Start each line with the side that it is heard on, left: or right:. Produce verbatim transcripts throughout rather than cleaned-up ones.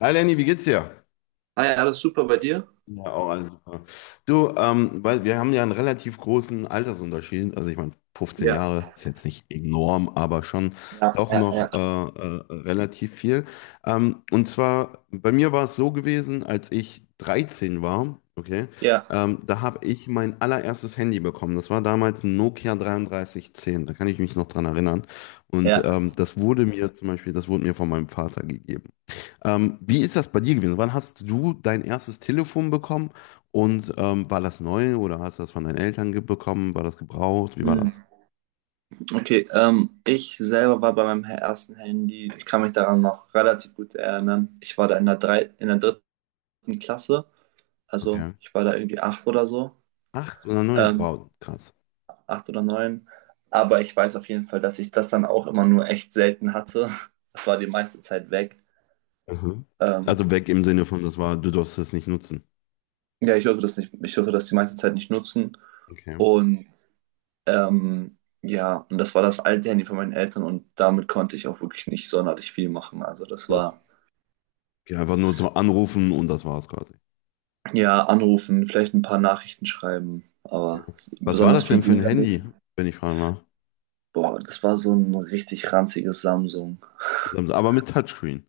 left: Hi Lenny, wie geht's dir?
right: Ah ja, alles super bei dir?
left: Ja, ja, auch alles super. Du, ähm, weil wir haben ja einen relativ großen Altersunterschied. Also ich meine, fünfzehn
right: Ja,
left: Jahre ist jetzt nicht enorm, aber schon
right: ja,
left: doch
right: ja, ja,
left: noch äh, äh, relativ viel. Ähm, und zwar, bei mir war es so gewesen, als ich dreizehn war, okay,
right: ja,
left: ähm, da habe ich mein allererstes Handy bekommen. Das war damals ein Nokia drei drei eins null, da kann ich mich noch dran erinnern. Und
right: ja.
left: ähm, das wurde mir zum Beispiel, das wurde mir von meinem Vater gegeben. Ähm, wie ist das bei dir gewesen? Wann hast du dein erstes Telefon bekommen und ähm, war das neu oder hast du das von deinen Eltern ge- bekommen? War das gebraucht? Wie war
right: Hm,
left: das?
right: Okay, ähm, ich selber war bei meinem ersten Handy. Ich kann mich daran noch relativ gut erinnern. Ich war da in der drei, in der dritten Klasse, also
left: Okay.
right: ich war da irgendwie acht oder so,
left: Acht oder neun?
right: ähm,
left: Wow, krass.
right: acht oder neun. Aber ich weiß auf jeden Fall, dass ich das dann auch immer nur echt selten hatte. Das war die meiste Zeit weg.
left: Mhm.
right: Ähm,
left: Also weg im Sinne von, das war, du darfst das nicht nutzen.
right: ja, ich durfte das nicht, ich durfte das die meiste Zeit nicht nutzen.
left: Okay.
right: Und Ähm, ja, und das war das alte Handy von meinen Eltern, und damit konnte ich auch wirklich nicht sonderlich viel machen. Also das
left: Das,
right: war
left: ja, einfach nur so anrufen und das war's quasi.
right: ja anrufen, vielleicht ein paar Nachrichten schreiben, aber s-
left: Was war
right: besonders
left: das
right: viel
left: denn für ein
right: ging da nicht.
left: Handy, wenn ich fragen darf?
right: Boah, das war so ein richtig ranziges Samsung.
left: Aber mit Touchscreen.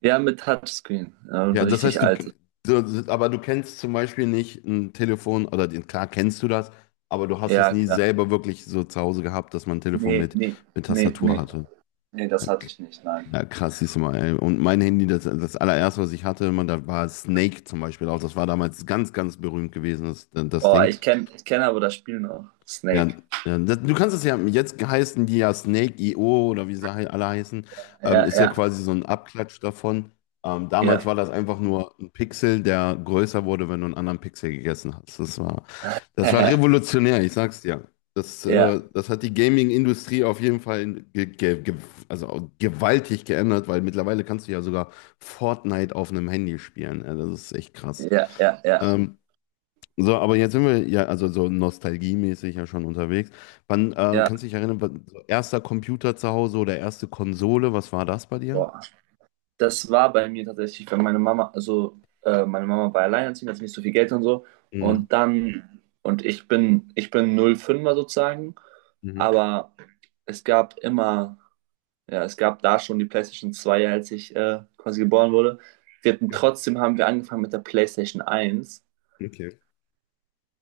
right: Ja, mit Touchscreen, äh, ein
left: Ja, das
right: richtig
left: heißt, du,
right: altes.
left: du, aber du kennst zum Beispiel nicht ein Telefon oder den, klar kennst du das, aber du hast es
right: Ja,
left: nie
right: klar.
left: selber wirklich so zu Hause gehabt, dass man ein Telefon
right: Nee,
left: mit,
right: nee,
left: mit
right: nee,
left: Tastatur
right: nee,
left: hatte.
right: nee,
left: Ja,
right: das hatte
left: k-
right: ich nicht, nein.
left: ja, krass, siehst du mal. Ey. Und mein Handy, das, das allererste, was ich hatte, man, da war Snake zum Beispiel auch. Das war damals ganz, ganz berühmt gewesen, das, das
right: Boah,
left: Ding.
right: ich kenne ich kenn aber das Spiel noch.
left: Ja,
right: Snake.
left: ja, das, du kannst es ja, jetzt heißen die ja Snake, Snake.io oder wie sie hei- alle heißen, ähm,
right: Ja,
left: ist ja
right: ja,
left: quasi so ein Abklatsch davon. Ähm, damals
right: ja.
left: war das einfach nur ein Pixel, der größer wurde, wenn du einen anderen Pixel gegessen hast. Das war, das war revolutionär, ich sag's dir. Das, äh,
right: Ja,
left: das hat die Gaming-Industrie auf jeden Fall ge ge ge also gewaltig geändert, weil mittlerweile kannst du ja sogar Fortnite auf einem Handy spielen. Ja, das ist echt krass.
right: ja, ja, ja,
left: Ähm, so, aber jetzt sind wir ja, also so nostalgiemäßig ja schon unterwegs. Wann, äh,
right: ja.
left: kannst du dich erinnern, wann- so erster Computer zu Hause oder erste Konsole, was war das bei dir?
right: Boah. Das war bei mir tatsächlich, weil meine Mama, also äh, meine Mama war alleinerziehend, hat nicht so viel Geld und so.
left: Mhm.
right: Und dann, und ich bin, ich bin null fünfer sozusagen,
left: Mhm.
right: aber es gab immer, ja, es gab da schon die PlayStation zwei, als ich äh, quasi geboren wurde. Wir hatten, trotzdem haben wir angefangen mit der PlayStation eins,
left: Okay.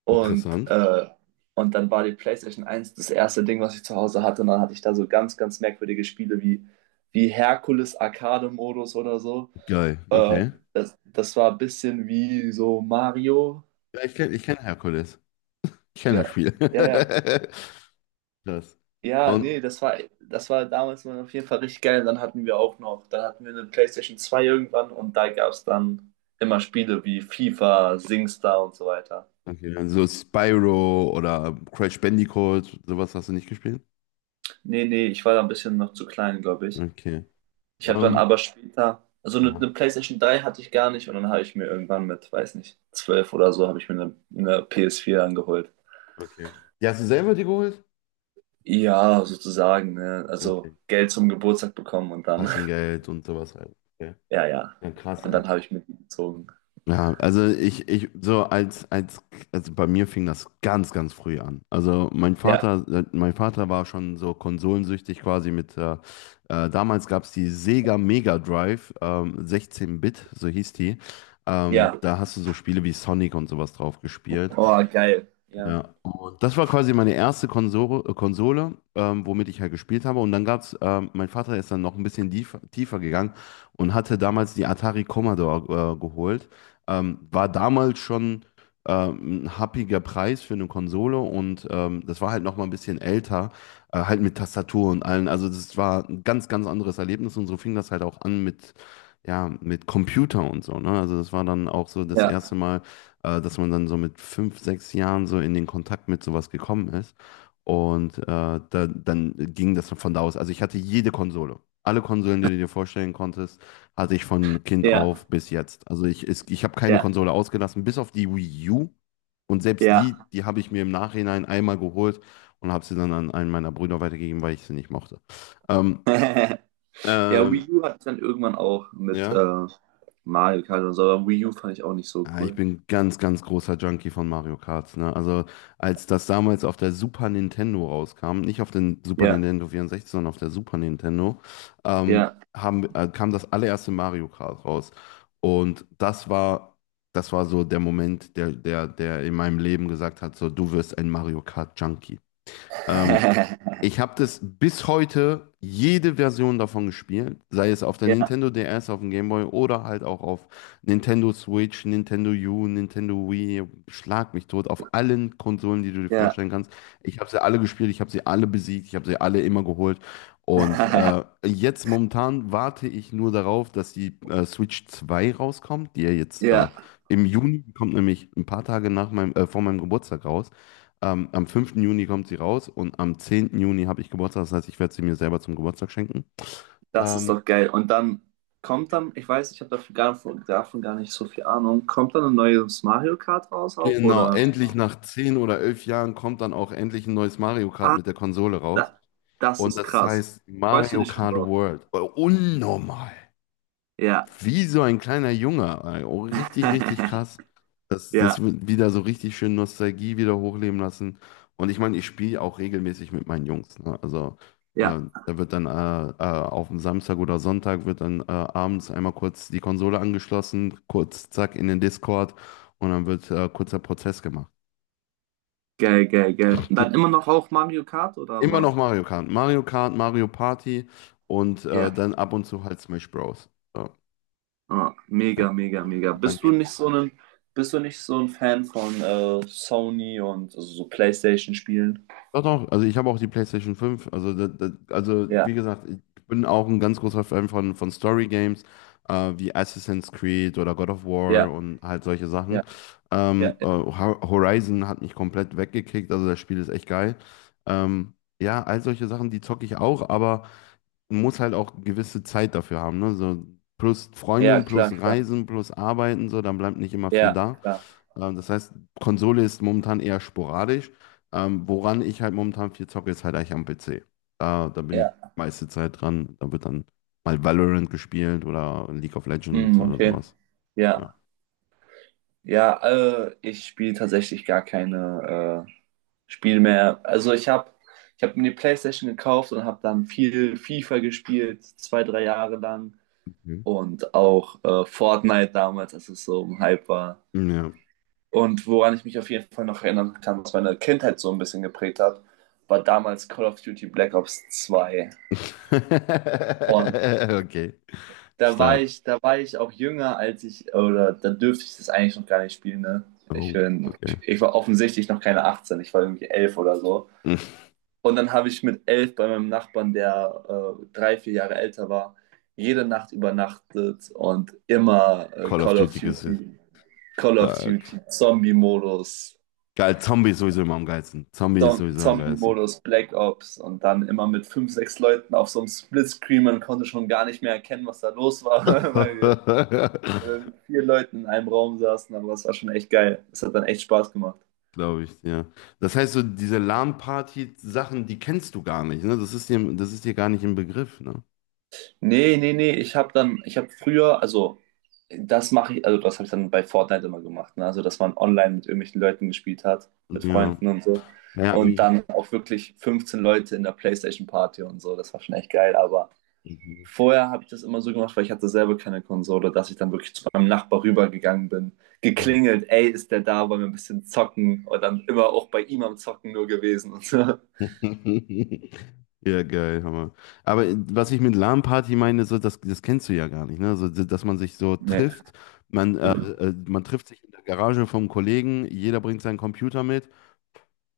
right: und,
left: Interessant.
right: äh, und dann war die PlayStation eins das erste Ding, was ich zu Hause hatte. Und dann hatte ich da so ganz, ganz merkwürdige Spiele wie, wie Herkules Arcade-Modus oder so.
left: Geil,
right: Äh,
left: okay.
right: Das, das war ein bisschen wie so Mario.
left: Ja, ich kenne ich kenn Herkules. Ich kenne das
right: Ja,
left: Spiel.
right: ja, ja.
left: Das.
right: Ja,
left: Und,
right: nee, das war, das war damals mal auf jeden Fall richtig geil. Und dann hatten wir auch noch, dann hatten wir eine PlayStation zwei irgendwann, und da gab es dann immer Spiele wie FIFA, SingStar und so weiter.
left: okay, also Spyro oder Crash Bandicoot, sowas hast du nicht gespielt?
right: Nee, nee, ich war da ein bisschen noch zu klein, glaube ich.
left: Okay.
right: Ich habe dann
left: Ähm,
right: aber später, also eine,
left: ja,
right: eine PlayStation drei hatte ich gar nicht, und dann habe ich mir irgendwann mit, weiß nicht, zwölf oder so, habe ich mir eine, eine pe es vier angeholt.
left: okay. Die hast du selber dir geholt?
right: Ja, sozusagen, ne? Also
left: Okay.
right: Geld zum Geburtstag bekommen und dann,
left: Taschengeld und sowas halt. Okay.
right: ja, ja.
left: Ja, krass,
right: Und
left: ey.
right: dann habe ich mitgezogen.
left: Ja, also ich, ich, so als, als, also bei mir fing das ganz, ganz früh an. Also mein
right: Ja,
left: Vater, äh, mein Vater war schon so konsolensüchtig quasi mit, äh, äh, damals gab es die Sega Mega Drive, ähm, sechzehn-Bit, so hieß die. Ähm,
right: ja.
left: da hast du so Spiele wie Sonic und sowas drauf gespielt.
right: Oh, geil. Ja,
left: Ja, und das war quasi meine erste Konsole, äh, Konsole ähm, womit ich halt gespielt habe. Und dann gab's, ähm, mein Vater ist dann noch ein bisschen tief, tiefer gegangen und hatte damals die Atari Commodore äh, geholt. Ähm, war damals schon ähm, ein happiger Preis für eine Konsole und ähm, das war halt noch mal ein bisschen älter, äh, halt mit Tastatur und allen. Also das war ein ganz, ganz anderes Erlebnis und so fing das halt auch an mit, ja, mit Computer und so, ne? Also das war dann auch so das erste
right: ja,
left: Mal äh, dass man dann so mit fünf, sechs Jahren so in den Kontakt mit sowas gekommen ist. Und äh, da, dann ging das von da aus. Also ich hatte jede Konsole. Alle Konsolen, die du dir vorstellen konntest, hatte ich von Kind
right: ja,
left: auf bis jetzt. Also ich, es- ich habe keine
right: ja,
left: Konsole ausgelassen, bis auf die Wii U. Und selbst die,
right: ja.
left: die habe ich mir im Nachhinein einmal geholt und habe sie dann an einen meiner Brüder weitergegeben, weil ich sie nicht mochte. Ähm,
right: Ja,
left: ähm,
right: Wii U hatte ich dann irgendwann auch mit
left: ja.
right: äh, Mario Kart und so, aber Wii U fand ich auch nicht so
left: Ja, ich
right: cool.
left: bin ganz, ganz großer Junkie von Mario Kart. Ne? Also als das damals auf der Super Nintendo rauskam, nicht auf den Super
right: Ja,
left: Nintendo vierundsechzig, sondern auf der Super Nintendo, ähm,
right: ja.
left: haben, äh, kam das allererste Mario Kart raus. Und das war, das war so der Moment, der, der, der in meinem Leben gesagt hat, so, du wirst ein Mario Kart Junkie. Ähm, Ich habe das bis heute jede Version davon gespielt, sei es auf der
right: Ja,
left: Nintendo D S, auf dem Game Boy oder halt auch auf Nintendo Switch, Nintendo U, Nintendo Wii, schlag mich tot, auf allen Konsolen, die du dir
right: ja.
left: vorstellen kannst. Ich habe sie alle gespielt, ich habe sie alle besiegt, ich habe sie alle immer geholt. Und äh, jetzt momentan warte ich nur darauf, dass die äh, Switch zwei rauskommt, die ja jetzt äh,
right: Ja.
left: im Juni die kommt, nämlich ein paar Tage nach meinem, äh, vor meinem Geburtstag raus. Ähm, am fünften Juni kommt sie raus und am zehnten Juni habe ich Geburtstag. Das heißt, ich werde sie mir selber zum Geburtstag schenken.
right: Das ist
left: Ähm,
right: doch geil. Und dann kommt dann, ich weiß, ich habe dafür gar, von- davon gar nicht so viel Ahnung, kommt dann ein neues Mario Kart raus auch,
left: genau,
right: oder?
left: endlich nach zehn oder elf Jahren kommt dann auch endlich ein neues Mario Kart
right: Ah,
left: mit der Konsole raus.
right: da, das
left: Und
right: ist
left: das
right: krass.
left: heißt
right: Freust du
left: Mario
right: dich schon
left: Kart
right: drauf?
left: World. Äh, Unnormal.
right: Ja.
left: Wie so ein kleiner Junge, ey. Oh, richtig, richtig krass. Das, das
right: Ja,
left: wird wieder so richtig schön Nostalgie wieder hochleben lassen. Und ich meine, ich spiele auch regelmäßig mit meinen Jungs. Ne? Also
right: ja.
left: äh, da wird dann äh, äh, auf dem Samstag oder Sonntag wird dann äh, abends einmal kurz die Konsole angeschlossen, kurz zack in den Discord und dann wird äh, kurzer Prozess gemacht.
right: Geil, geil, geil. Und dann immer noch auch Mario Kart oder
left: Immer
right: was?
left: noch Mario Kart. Mario Kart, Mario Party und äh,
right: Ja.
left: dann ab und zu halt Smash Bros. So,
right: Ah,
left: ja.
right: mega, mega, mega.
left: Und dann
right: Bist du nicht
left: gehen,
right: so ein, bist du nicht so ein Fan von äh, Sony und also so PlayStation-Spielen?
left: Doch, doch, also ich habe auch die PlayStation fünf. Also, da, da, also
right: Ja,
left: wie gesagt, ich bin auch ein ganz großer Fan von, von Story Games, äh, wie Assassin's Creed oder God of
right: ja,
left: War und halt solche Sachen.
right: ja, ja,
left: Ähm, äh,
right: ja.
left: Ho- Horizon hat mich komplett weggekickt, also das Spiel ist echt geil. Ähm, ja, all solche Sachen, die zocke ich auch, aber man muss halt auch gewisse Zeit dafür haben, ne? So plus
right: Ja,
left: Freundin, plus
right: klar, klar.
left: Reisen, plus Arbeiten, so, dann bleibt nicht immer viel
right: Ja,
left: da.
right: klar.
left: Ähm, das heißt, Konsole ist momentan eher sporadisch. Ähm, woran ich halt momentan viel zocke, ist halt eigentlich am P C. Da, da bin ich
right: Ja.
left: meiste Zeit dran. Da wird dann mal Valorant gespielt oder League of Legends
right: Hm,
left: oder
right: okay.
left: sowas.
right: Ja.
left: Ja.
right: Ja, äh, ich spiele tatsächlich gar keine äh, Spiele mehr. Also ich habe ich hab mir die PlayStation gekauft und habe dann viel FIFA gespielt, zwei, drei Jahre lang.
left: Mhm.
right: Und auch äh, Fortnite damals, als es so im Hype war.
left: Ja.
right: Und woran ich mich auf jeden Fall noch erinnern kann, was meine Kindheit so ein bisschen geprägt hat, war damals Call of Duty Black Ops zwei
left: Okay.
right: da war
left: Stark.
right: ich, Da war ich auch jünger, als ich, oder da dürfte ich das eigentlich noch gar nicht spielen, ne? Ich,
left: Oh,
right: bin,
left: okay.
right: Ich war offensichtlich noch keine achtzehn, ich war irgendwie elf oder so. Und dann habe ich mit elf bei meinem Nachbarn, der äh, drei, vier Jahre älter war, jede Nacht übernachtet, und immer äh,
left: Call of
right: Call of
left: Duty ist
right: Duty, Call of
left: stark.
right: Duty, Zombie-Modus,
left: Geil, Zombie ist sowieso immer am geilsten. Zombie ist
right: Zom
left: sowieso am geilsten.
right: Zombie-Modus, Black Ops, und dann immer mit fünf, sechs Leuten auf so einem Splitscreen. Man konnte schon gar nicht mehr erkennen, was da los war, weil wir ähm, vier Leuten in einem Raum saßen, aber es war schon echt geil. Es hat dann echt Spaß gemacht.
left: Glaube ich, ja. Das heißt, so diese LAN-Party-Sachen, die kennst du gar nicht, ne? Das ist dir, das ist dir gar nicht im Begriff, ne?
right: Nee, nee, nee, ich habe dann, ich habe früher, also das mache ich, also das habe ich dann bei Fortnite immer gemacht, ne? Also dass man online mit irgendwelchen Leuten gespielt hat, mit
left: Ja.
right: Freunden und so.
left: Ja, aber
right: Und
left: ich.
right: dann auch wirklich fünfzehn Leute in der PlayStation Party und so, das war schon echt geil, aber
left: Mhm.
right: vorher habe ich das immer so gemacht, weil ich hatte selber keine Konsole, dass ich dann wirklich zu meinem Nachbar rübergegangen bin, geklingelt, ey, ist der da, wollen wir ein bisschen zocken, und dann immer auch bei ihm am Zocken nur gewesen und so.
left: Ja, geil, Hammer. Aber was ich mit LAN-Party meine, so, das, das kennst du ja gar nicht, ne? So, dass man sich so
right: Nee,
left: trifft, man, äh, äh, man trifft sich in der Garage vom Kollegen, jeder bringt seinen Computer mit.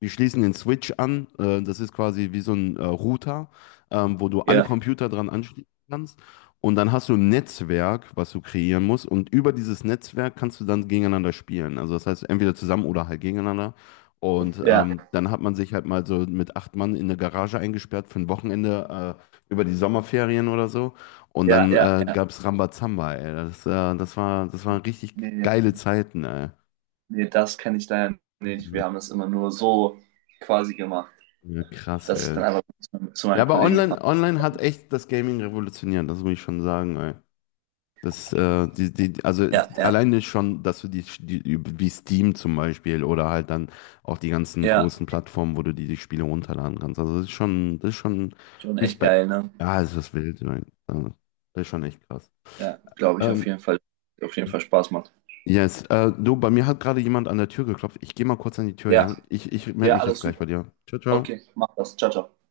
left: Wir schließen den Switch an. Äh, das ist quasi wie so ein äh, Router, ähm, wo du
right: ja,
left: alle Computer dran anschließen kannst. Und dann hast du ein Netzwerk, was du kreieren musst. Und über dieses Netzwerk kannst du dann gegeneinander spielen. Also das heißt, entweder zusammen oder halt gegeneinander. Und
right: ja,
left: ähm, dann hat man sich halt mal so mit acht Mann in eine Garage eingesperrt für ein Wochenende äh, über die Sommerferien oder so. Und
right: ja,
left: dann
right: ja,
left: äh,
right: ja.
left: gab es Rambazamba, ey. Das, äh, das war, das waren richtig
right: Nee,
left: geile Zeiten, ey.
right: nee, das kenne ich leider nicht. Wir haben das immer nur so quasi gemacht,
left: Ja, krass,
right: dass ich
left: ey.
right: dann einfach zu, zu
left: Ja,
right: meinen
left: aber
right: Kollegen gefahren
left: online, online hat echt das Gaming revolutioniert, das muss ich schon sagen, ey. Das, äh, die, die, also
right: bin. Ja, ja,
left: alleine schon, dass du die, die, wie Steam zum Beispiel oder halt dann auch die ganzen
right: ja.
left: großen Plattformen, wo du die, die Spiele runterladen kannst. Also das ist schon, das ist schon
right: Schon echt geil,
left: Respekt.
right: ne?
left: Ja, es ist was wild, ey. Also, das ist schon echt krass.
right: Ja, glaube ich auf
left: Ähm,
right: jeden Fall. Auf jeden Fall Spaß macht.
left: yes, äh, du, bei mir hat gerade jemand an der Tür geklopft. Ich gehe mal kurz an die Tür,
right: Ja,
left: ja? Ich, ich melde
right: ja,
left: mich
right: alles
left: jetzt gleich
right: super.
left: bei dir. Ciao, ciao.
right: Okay, mach das. Ciao, ciao.